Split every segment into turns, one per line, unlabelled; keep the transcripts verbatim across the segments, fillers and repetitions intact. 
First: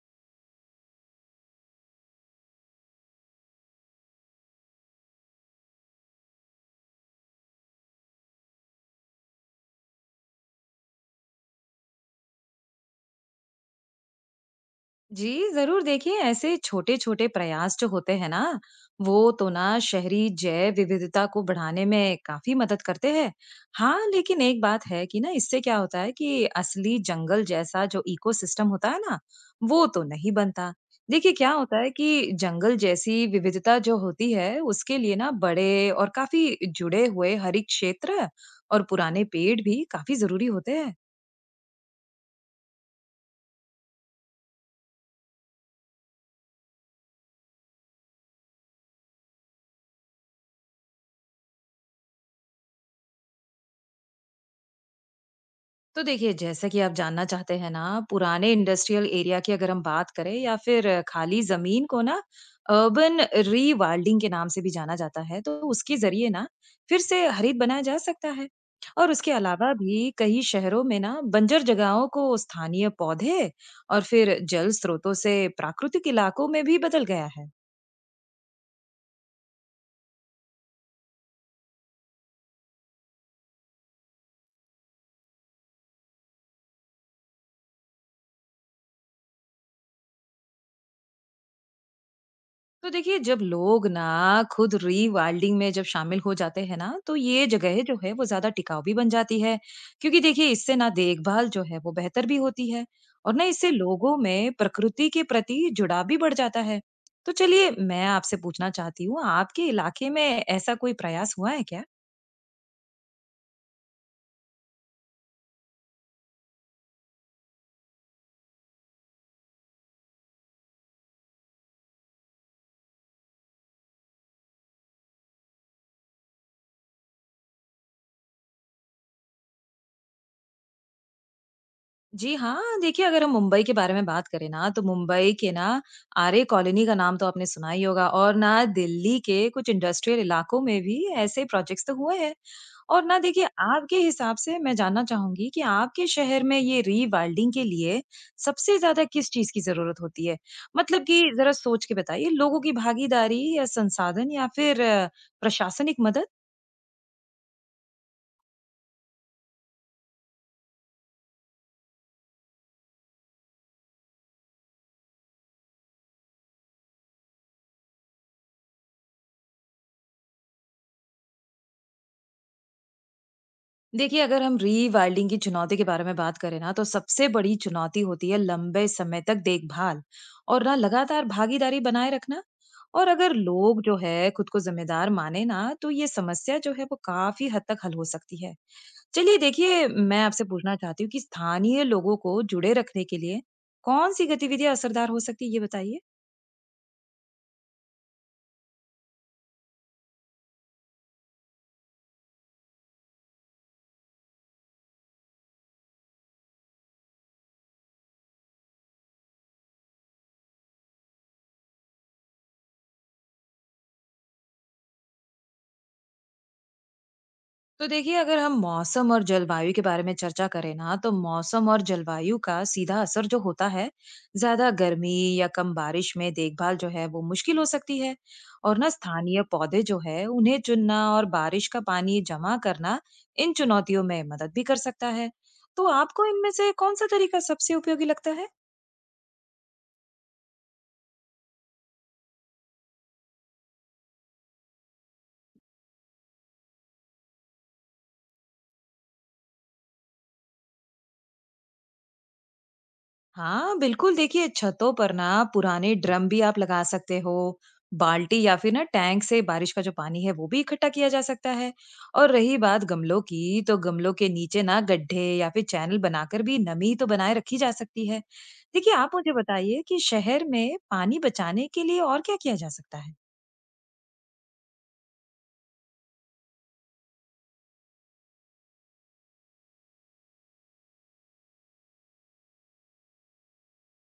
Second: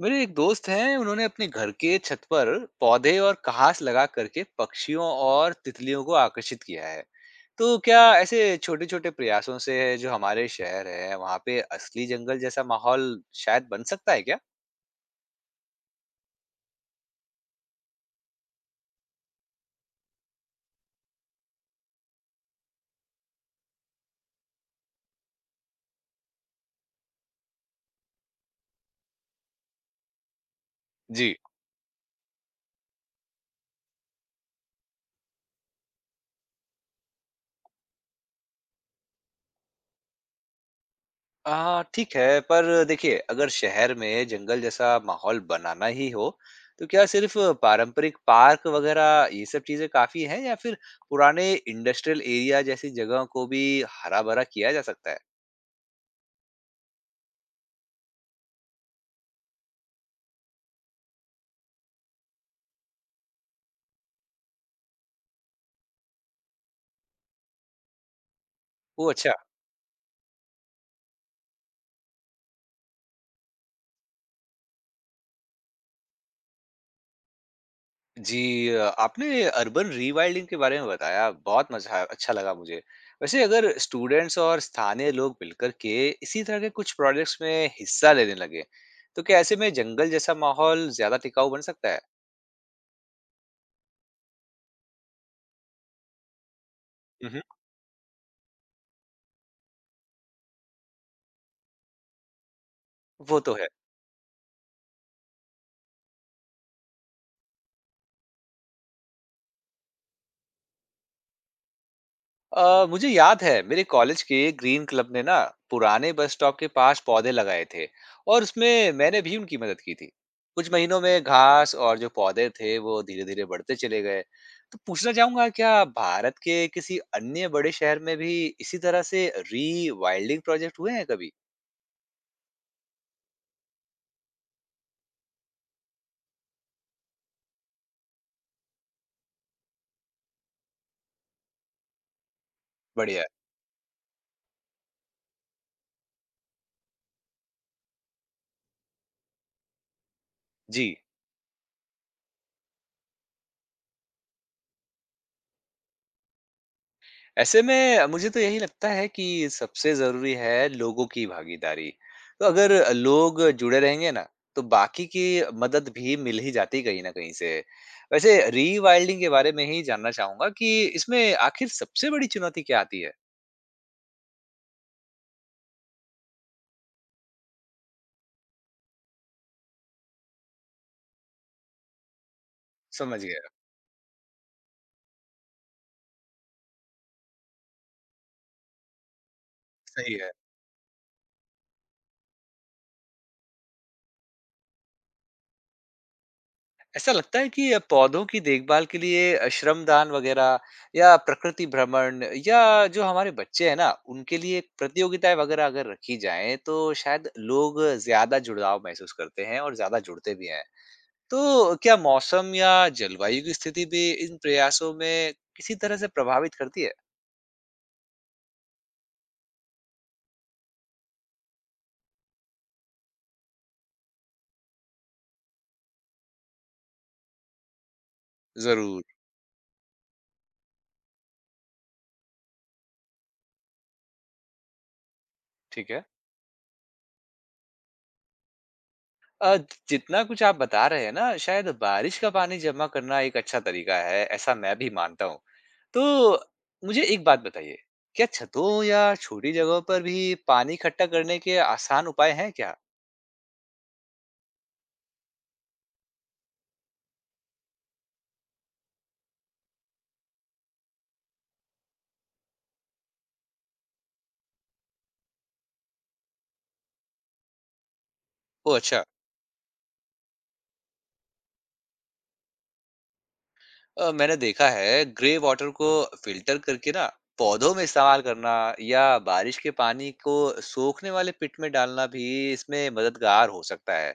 मेरे एक दोस्त हैं। उन्होंने अपने घर के छत पर पौधे और कहास लगा करके पक्षियों और तितलियों को आकर्षित किया है। तो क्या ऐसे छोटे छोटे प्रयासों से जो हमारे शहर है वहां पे असली जंगल जैसा माहौल शायद बन सकता है क्या?
जी जरूर। देखिए ऐसे छोटे छोटे प्रयास जो होते हैं ना, वो तो ना शहरी जैव विविधता को बढ़ाने में काफी मदद करते हैं। हाँ, लेकिन एक बात है कि ना इससे क्या होता है कि असली जंगल जैसा जो इकोसिस्टम होता है ना, वो तो नहीं बनता। देखिए
जी।
क्या होता है कि जंगल जैसी विविधता जो होती है उसके लिए ना बड़े और काफी जुड़े हुए हरित क्षेत्र और पुराने पेड़ भी काफी जरूरी होते हैं।
आ ठीक है, पर देखिए अगर शहर में जंगल जैसा माहौल बनाना ही हो तो क्या सिर्फ पारंपरिक पार्क वगैरह ये सब चीजें काफी हैं, या फिर पुराने इंडस्ट्रियल एरिया जैसी जगह को भी हरा भरा किया जा सकता है?
तो देखिए, जैसा कि आप जानना चाहते हैं ना, पुराने इंडस्ट्रियल एरिया की अगर हम बात करें या फिर खाली जमीन को ना, अर्बन रीवाल्डिंग के नाम से भी जाना जाता है, तो उसके जरिए ना फिर से हरित बनाया जा सकता है।
वो,
और
अच्छा।
उसके अलावा भी कई शहरों में ना बंजर जगहों को स्थानीय पौधे और फिर जल स्रोतों से प्राकृतिक इलाकों में भी बदल गया है।
जी, अ, आपने अर्बन रीवाइल्डिंग के बारे में बताया, बहुत मज़ा अच्छा लगा मुझे। वैसे अगर स्टूडेंट्स और स्थानीय लोग मिलकर के इसी तरह के कुछ प्रोजेक्ट्स में हिस्सा लेने लगे, तो क्या ऐसे में जंगल जैसा माहौल ज़्यादा टिकाऊ बन सकता है?
तो देखिए, जब लोग ना खुद रीवाइल्डिंग में जब शामिल हो जाते हैं ना, तो
मम्।
ये जगह जो है वो ज्यादा टिकाऊ भी बन जाती है। क्योंकि देखिए इससे ना देखभाल जो है वो बेहतर भी होती है और
वो
ना
तो है।
इससे लोगों में प्रकृति के प्रति जुड़ाव भी बढ़ जाता है। तो चलिए, मैं आपसे पूछना चाहती हूँ, आपके इलाके में ऐसा कोई प्रयास हुआ है क्या?
अ, मुझे याद है मेरे कॉलेज के ग्रीन क्लब ने ना पुराने बस स्टॉप के पास पौधे लगाए थे, और उसमें मैंने भी उनकी मदद की थी। कुछ महीनों में घास और जो पौधे थे वो धीरे धीरे बढ़ते चले गए। तो पूछना चाहूंगा, क्या भारत के किसी अन्य बड़े शहर में भी इसी तरह से री वाइल्डिंग प्रोजेक्ट हुए हैं कभी?
जी हाँ, देखिए अगर हम मुंबई के बारे में बात करें ना, तो मुंबई के ना आर्य कॉलोनी का नाम तो आपने सुना ही होगा, और ना दिल्ली के कुछ इंडस्ट्रियल इलाकों में भी ऐसे प्रोजेक्ट्स तो हुए हैं। और ना
बढ़िया।
देखिए, आपके हिसाब से मैं जानना चाहूँगी कि आपके शहर में ये रीवाइल्डिंग के लिए सबसे ज़्यादा किस चीज़ की ज़रूरत होती है?
जी।
मतलब कि ज़रा सोच के बताइए, लोगों की भागीदारी या संसाधन या फिर अ, प्रशासनिक मदद?
ऐसे में मुझे तो यही लगता है कि सबसे ज़रूरी है लोगों की भागीदारी। तो अगर लोग जुड़े रहेंगे ना, तो बाकी की मदद भी मिल ही जाती है कहीं न कहीं से। वैसे रीवाइल्डिंग के बारे में ही जानना चाहूँगा कि इसमें आखिर सबसे बड़ी चुनौती क्या आती है?
देखिए, अगर हम रीवाइल्डिंग की चुनौती के बारे में बात करें ना, तो सबसे बड़ी चुनौती होती है लंबे समय तक देखभाल और ना लगातार भागीदारी बनाए रखना। और
समझ
अगर
गया।
लोग जो है खुद को जिम्मेदार माने ना, तो ये समस्या जो है वो काफ़ी हद तक हल हो सकती है। चलिए देखिए,
सही
मैं
है।
आपसे पूछना चाहती हूँ कि स्थानीय लोगों को जुड़े रखने के लिए कौन-सी गतिविधियाँ असरदार हो सकती है, ये बताइए?
ऐसा लगता है कि पौधों की देखभाल के लिए श्रमदान वगैरह, या प्रकृति भ्रमण, या जो हमारे बच्चे हैं ना उनके लिए प्रतियोगिताएं वगैरह अगर रखी जाएं, तो शायद लोग ज्यादा जुड़ाव महसूस करते हैं और ज्यादा जुड़ते भी हैं। तो क्या मौसम या जलवायु की स्थिति भी इन प्रयासों में किसी तरह से प्रभावित करती है?
तो देखिए, अगर हम मौसम और जलवायु के बारे में चर्चा करें ना, तो मौसम और जलवायु का सीधा असर जो होता है, ज्यादा गर्मी या कम बारिश में देखभाल जो है वो मुश्किल हो सकती है। और ना
जरूर।
स्थानीय पौधे जो है उन्हें चुनना और बारिश का पानी जमा करना इन चुनौतियों में मदद भी कर सकता है। तो
ठीक है।
आपको इनमें से कौन सा तरीका सबसे उपयोगी लगता है?
अ, जितना कुछ आप बता रहे हैं ना, शायद बारिश का पानी जमा करना एक अच्छा तरीका है, ऐसा मैं भी मानता हूँ। तो मुझे एक बात बताइए, क्या छतों या छोटी जगहों पर भी पानी इकट्ठा करने के आसान उपाय हैं क्या?
हाँ, बिल्कुल, देखिए छतों पर ना पुराने ड्रम भी आप लगा सकते हो, बाल्टी या फिर ना टैंक से बारिश का जो पानी है वो भी इकट्ठा किया जा सकता है। और रही बात गमलों की, तो गमलों के नीचे ना गड्ढे या फिर चैनल बनाकर भी नमी तो बनाए रखी जा सकती है।
ओह!
देखिए
अच्छा।
आप मुझे बताइए कि शहर में पानी बचाने के लिए और क्या किया जा सकता है?
अ, मैंने देखा है ग्रे वाटर को फिल्टर करके ना पौधों में इस्तेमाल करना, या बारिश के पानी को सोखने वाले पिट में डालना भी इसमें मददगार हो सकता है।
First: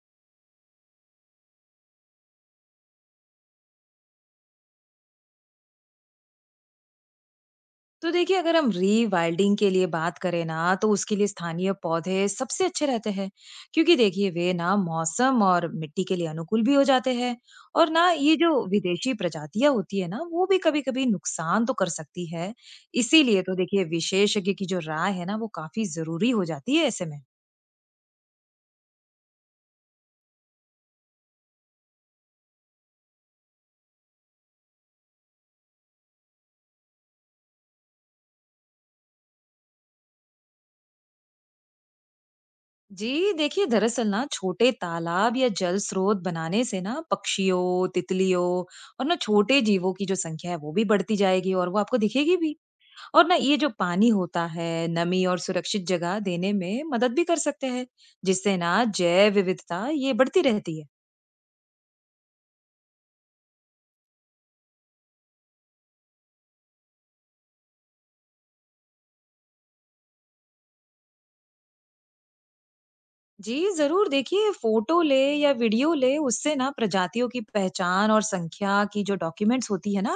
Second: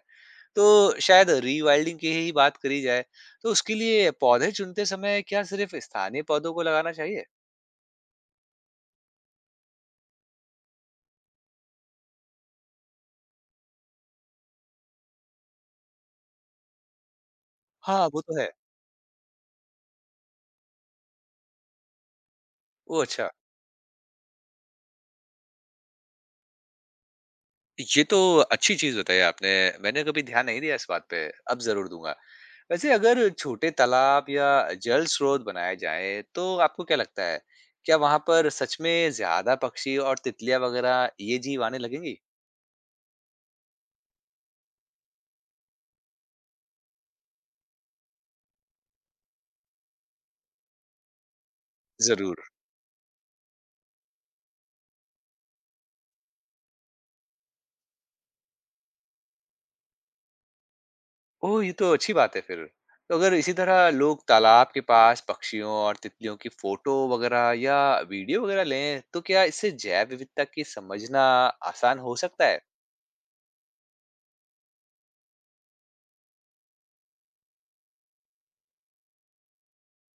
तो शायद रीवाइल्डिंग की ही बात करी जाए, तो उसके लिए पौधे चुनते समय क्या सिर्फ स्थानीय पौधों को लगाना चाहिए?
तो देखिए, अगर हम रीवाइल्डिंग के लिए बात करें ना, तो उसके लिए स्थानीय पौधे सबसे अच्छे रहते हैं। क्योंकि देखिए वे ना मौसम और मिट्टी के लिए अनुकूल भी हो जाते हैं। और
हाँ,
ना
वो
ये
तो है।
जो विदेशी प्रजातियां होती है ना, वो भी कभी कभी नुकसान तो कर सकती है।
वो, अच्छा।
इसीलिए तो देखिए विशेषज्ञ की जो राय है ना, वो काफी जरूरी हो जाती है ऐसे में।
ये तो अच्छी चीज़ बताई आपने। मैंने कभी ध्यान नहीं दिया इस बात पे, अब ज़रूर दूँगा। वैसे अगर छोटे तालाब या जल स्रोत बनाए जाएँ, तो आपको क्या लगता है, क्या वहाँ पर सच में ज़्यादा पक्षी और तितलियाँ वगैरह ये जीव आने लगेंगी?
जी देखिए, दरअसल ना छोटे तालाब या जल स्रोत बनाने से ना पक्षियों, तितलियों और ना छोटे जीवों की जो संख्या है वो भी बढ़ती जाएगी और वो आपको दिखेगी
ज़रूर।
भी। और ना ये जो पानी होता है, नमी और सुरक्षित जगह देने में मदद भी कर सकते हैं, जिससे ना जैव विविधता ये बढ़ती रहती है।
ओह! ये तो अच्छी बात है फिर। तो अगर इसी तरह लोग तालाब के पास पक्षियों और तितलियों की फ़ोटो वगैरह या वीडियो वगैरह लें, तो क्या इससे जैव विविधता की समझना आसान हो सकता है?
जी, ज़रूर। देखिए फोटो ले या वीडियो ले, उससे ना प्रजातियों की पहचान और संख्या की जो डॉक्यूमेंट्स होती है ना,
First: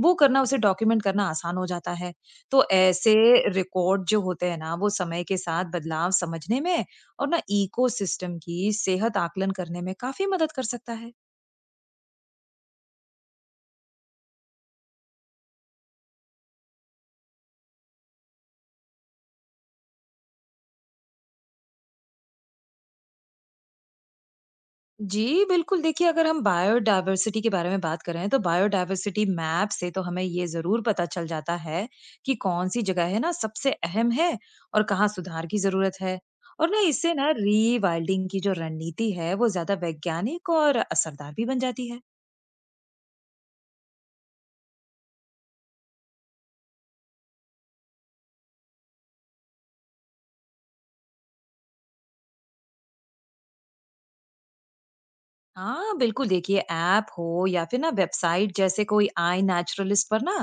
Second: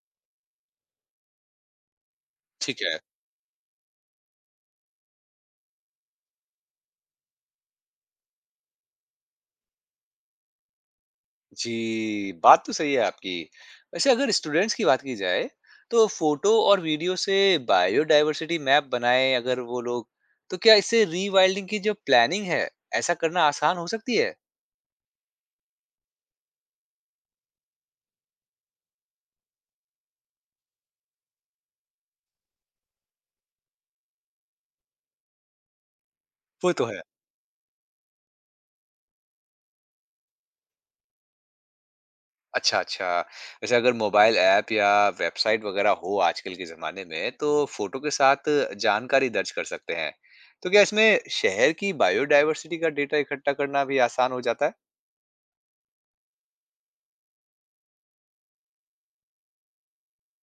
वो करना, उसे डॉक्यूमेंट करना आसान हो जाता है। तो
ठीक है।
ऐसे रिकॉर्ड जो होते हैं ना, वो समय के साथ बदलाव समझने में और ना इकोसिस्टम की सेहत आकलन करने में काफ़ी मदद कर सकता है।
जी, बात तो सही है आपकी। वैसे अगर स्टूडेंट्स की बात की जाए, तो फ़ोटो और वीडियो से बायोडायवर्सिटी मैप बनाएँ अगर वो लोग, तो क्या इससे रीवाइल्डिंग की जो प्लानिंग है, ऐसा करना आसान हो सकती है?
जी, बिल्कुल, देखिए अगर हम बायोडायवर्सिटी के बारे में बात कर रहे हैं, तो बायोडायवर्सिटी मैप से तो हमें ये ज़रूर पता चल जाता है कि कौन-सी जगह है ना सबसे अहम है और कहाँ सुधार की ज़रूरत है। और
वो
ना
तो है।
इससे ना रीवाइल्डिंग की जो रणनीति है, वो ज़्यादा वैज्ञानिक और असरदार भी बन जाती है।
अच्छा, अच्छा। वैसे अगर मोबाइल ऐप या वेबसाइट वगैरह हो आजकल के ज़माने में, तो फ़ोटो के साथ जानकारी दर्ज कर सकते हैं। तो क्या इसमें शहर की बायोडायवर्सिटी का डेटा इकट्ठा करना भी आसान हो जाता है?
हाँ, बिल्कुल, देखिए ऐप हो या फिर ना वेबसाइट जैसे कोई आई नेचुरलिस्ट, पर ना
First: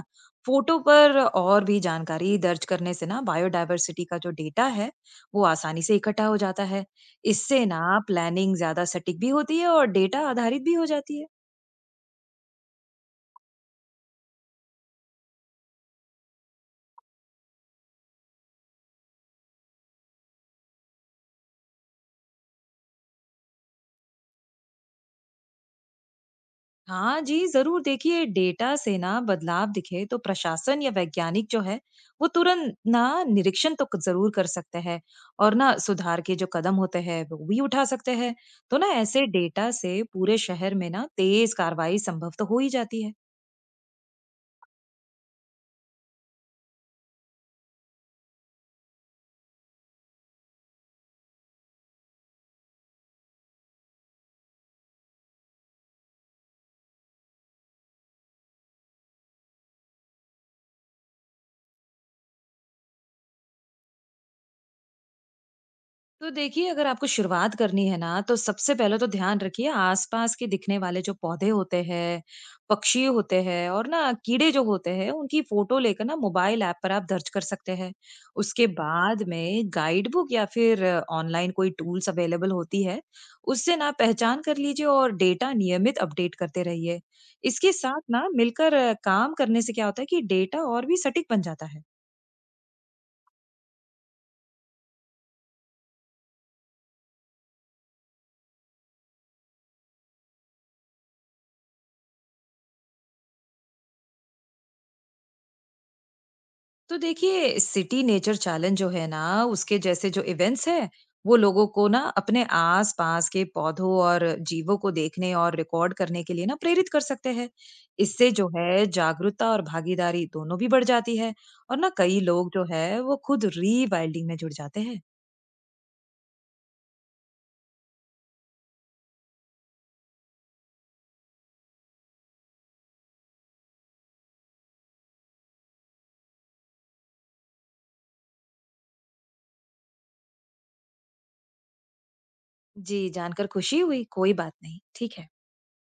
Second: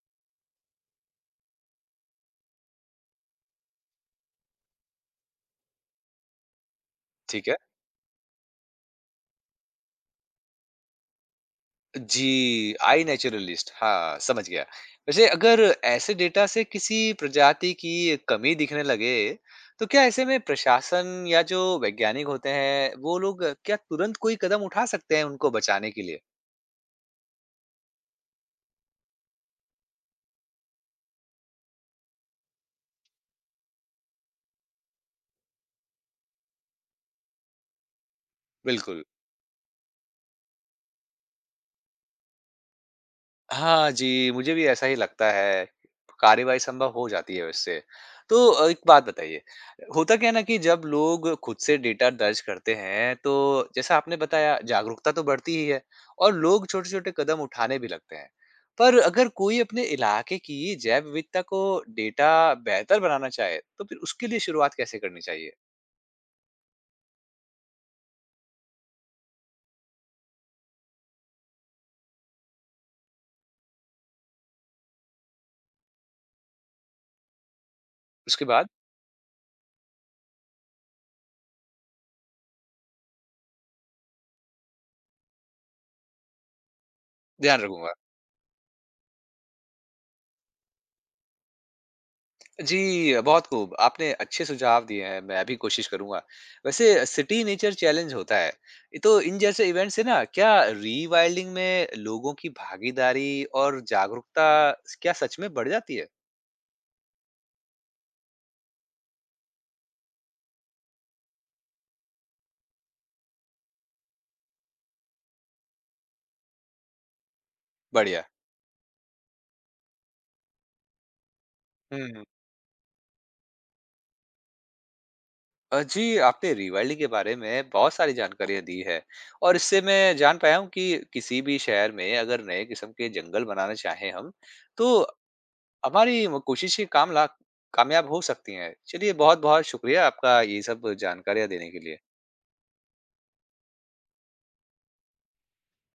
फोटो पर और भी जानकारी दर्ज करने से ना बायोडायवर्सिटी का जो डेटा है वो आसानी से इकट्ठा हो जाता है।
ठीक है।
इससे ना प्लानिंग ज्यादा सटीक भी होती है और डेटा आधारित भी हो जाती है।
जी, आई नेचुरलिस्ट, हाँ, समझ गया। वैसे अगर ऐसे डेटा से किसी प्रजाति की कमी दिखने लगे, तो क्या ऐसे में प्रशासन या जो वैज्ञानिक होते हैं, वो लोग क्या तुरंत कोई कदम उठा सकते हैं उनको बचाने के लिए?
हाँ जी, जरूर। देखिए डेटा से ना बदलाव दिखे तो प्रशासन या वैज्ञानिक जो है वो तुरंत ना निरीक्षण तो क- जरूर कर सकते हैं और ना सुधार के जो कदम होते हैं वो भी उठा सकते हैं। तो ना
बिल्कुल।
ऐसे डेटा से पूरे शहर में ना तेज कार्रवाई संभव तो हो ही जाती है।
हाँ जी, मुझे भी ऐसा ही लगता है। कार्रवाई संभव हो जाती है उससे। तो अ, एक बात बताइए, होता क्या है ना कि जब लोग खुद से डेटा दर्ज करते हैं, तो जैसा आपने बताया जागरूकता तो बढ़ती ही है, और लोग छोटे-छोटे कदम उठाने भी लगते हैं। पर अगर कोई अपने इलाके की जैव विविधता को डेटा बेहतर बनाना चाहे, तो फिर उसके लिए शुरुआत कैसे करनी चाहिए?
तो देखिए, अगर आपको शुरुआत करनी है ना, तो सबसे पहले तो ध्यान रखिए आसपास के दिखने वाले जो पौधे होते हैं, पक्षी होते हैं और ना कीड़े जो होते हैं, उनकी फ़ोटो लेकर ना मोबाइल ऐप पर आप दर्ज कर सकते हैं।
उसके बाद
उसके बाद में गाइड बुक या फिर ऑनलाइन कोई टूल्स अवेलेबल होती है, उससे ना पहचान कर लीजिए और डेटा नियमित अपडेट करते रहिए।
ध्यान
इसके
रखूँगा।
साथ ना मिलकर अ, काम करने से क्या होता है कि डेटा और भी सटीक बन जाता है।
जी, बहुत खूब। आपने अच्छे सुझाव दिए हैं, मैं भी कोशिश करूँगा। वैसे सिटी नेचर चैलेंज होता है, ये तो इन जैसे इवेंट से ना क्या रीवाइल्डिंग में लोगों की भागीदारी और जागरूकता क्या सच में बढ़ जाती है?
तो देखिए, सिटी नेचर चैलेंज जो है ना, उसके जैसे जो इवेंट्स है वो लोगों को ना अपने आसपास के पौधों और जीवों को देखने और रिकॉर्ड करने के लिए ना प्रेरित कर सकते हैं।
बढ़िया।
इससे जो है जागरूकता और भागीदारी दोनों भी बढ़ जाती है और ना कई
हुँ।
लोग जो है वो खुद रीवाइल्डिंग में जुड़ जाते हैं।
अ, जी, आपने रीवाइल्डिंग के बारे में बहुत सारी जानकारियाँ दी है, और इससे मैं जान पाया हूँ कि किसी भी शहर में अगर नए किस्म के जंगल बनाना चाहें हम, तो हमारी वो कोशिशें काम ला कामयाब हो सकती हैं। चलिए, बहुत-बहुत शुक्रिया आपका ये सब जानकारियाँ देने के लिए।
जी, जानकर खुशी हुई। कोई बात नहीं, ठीक है।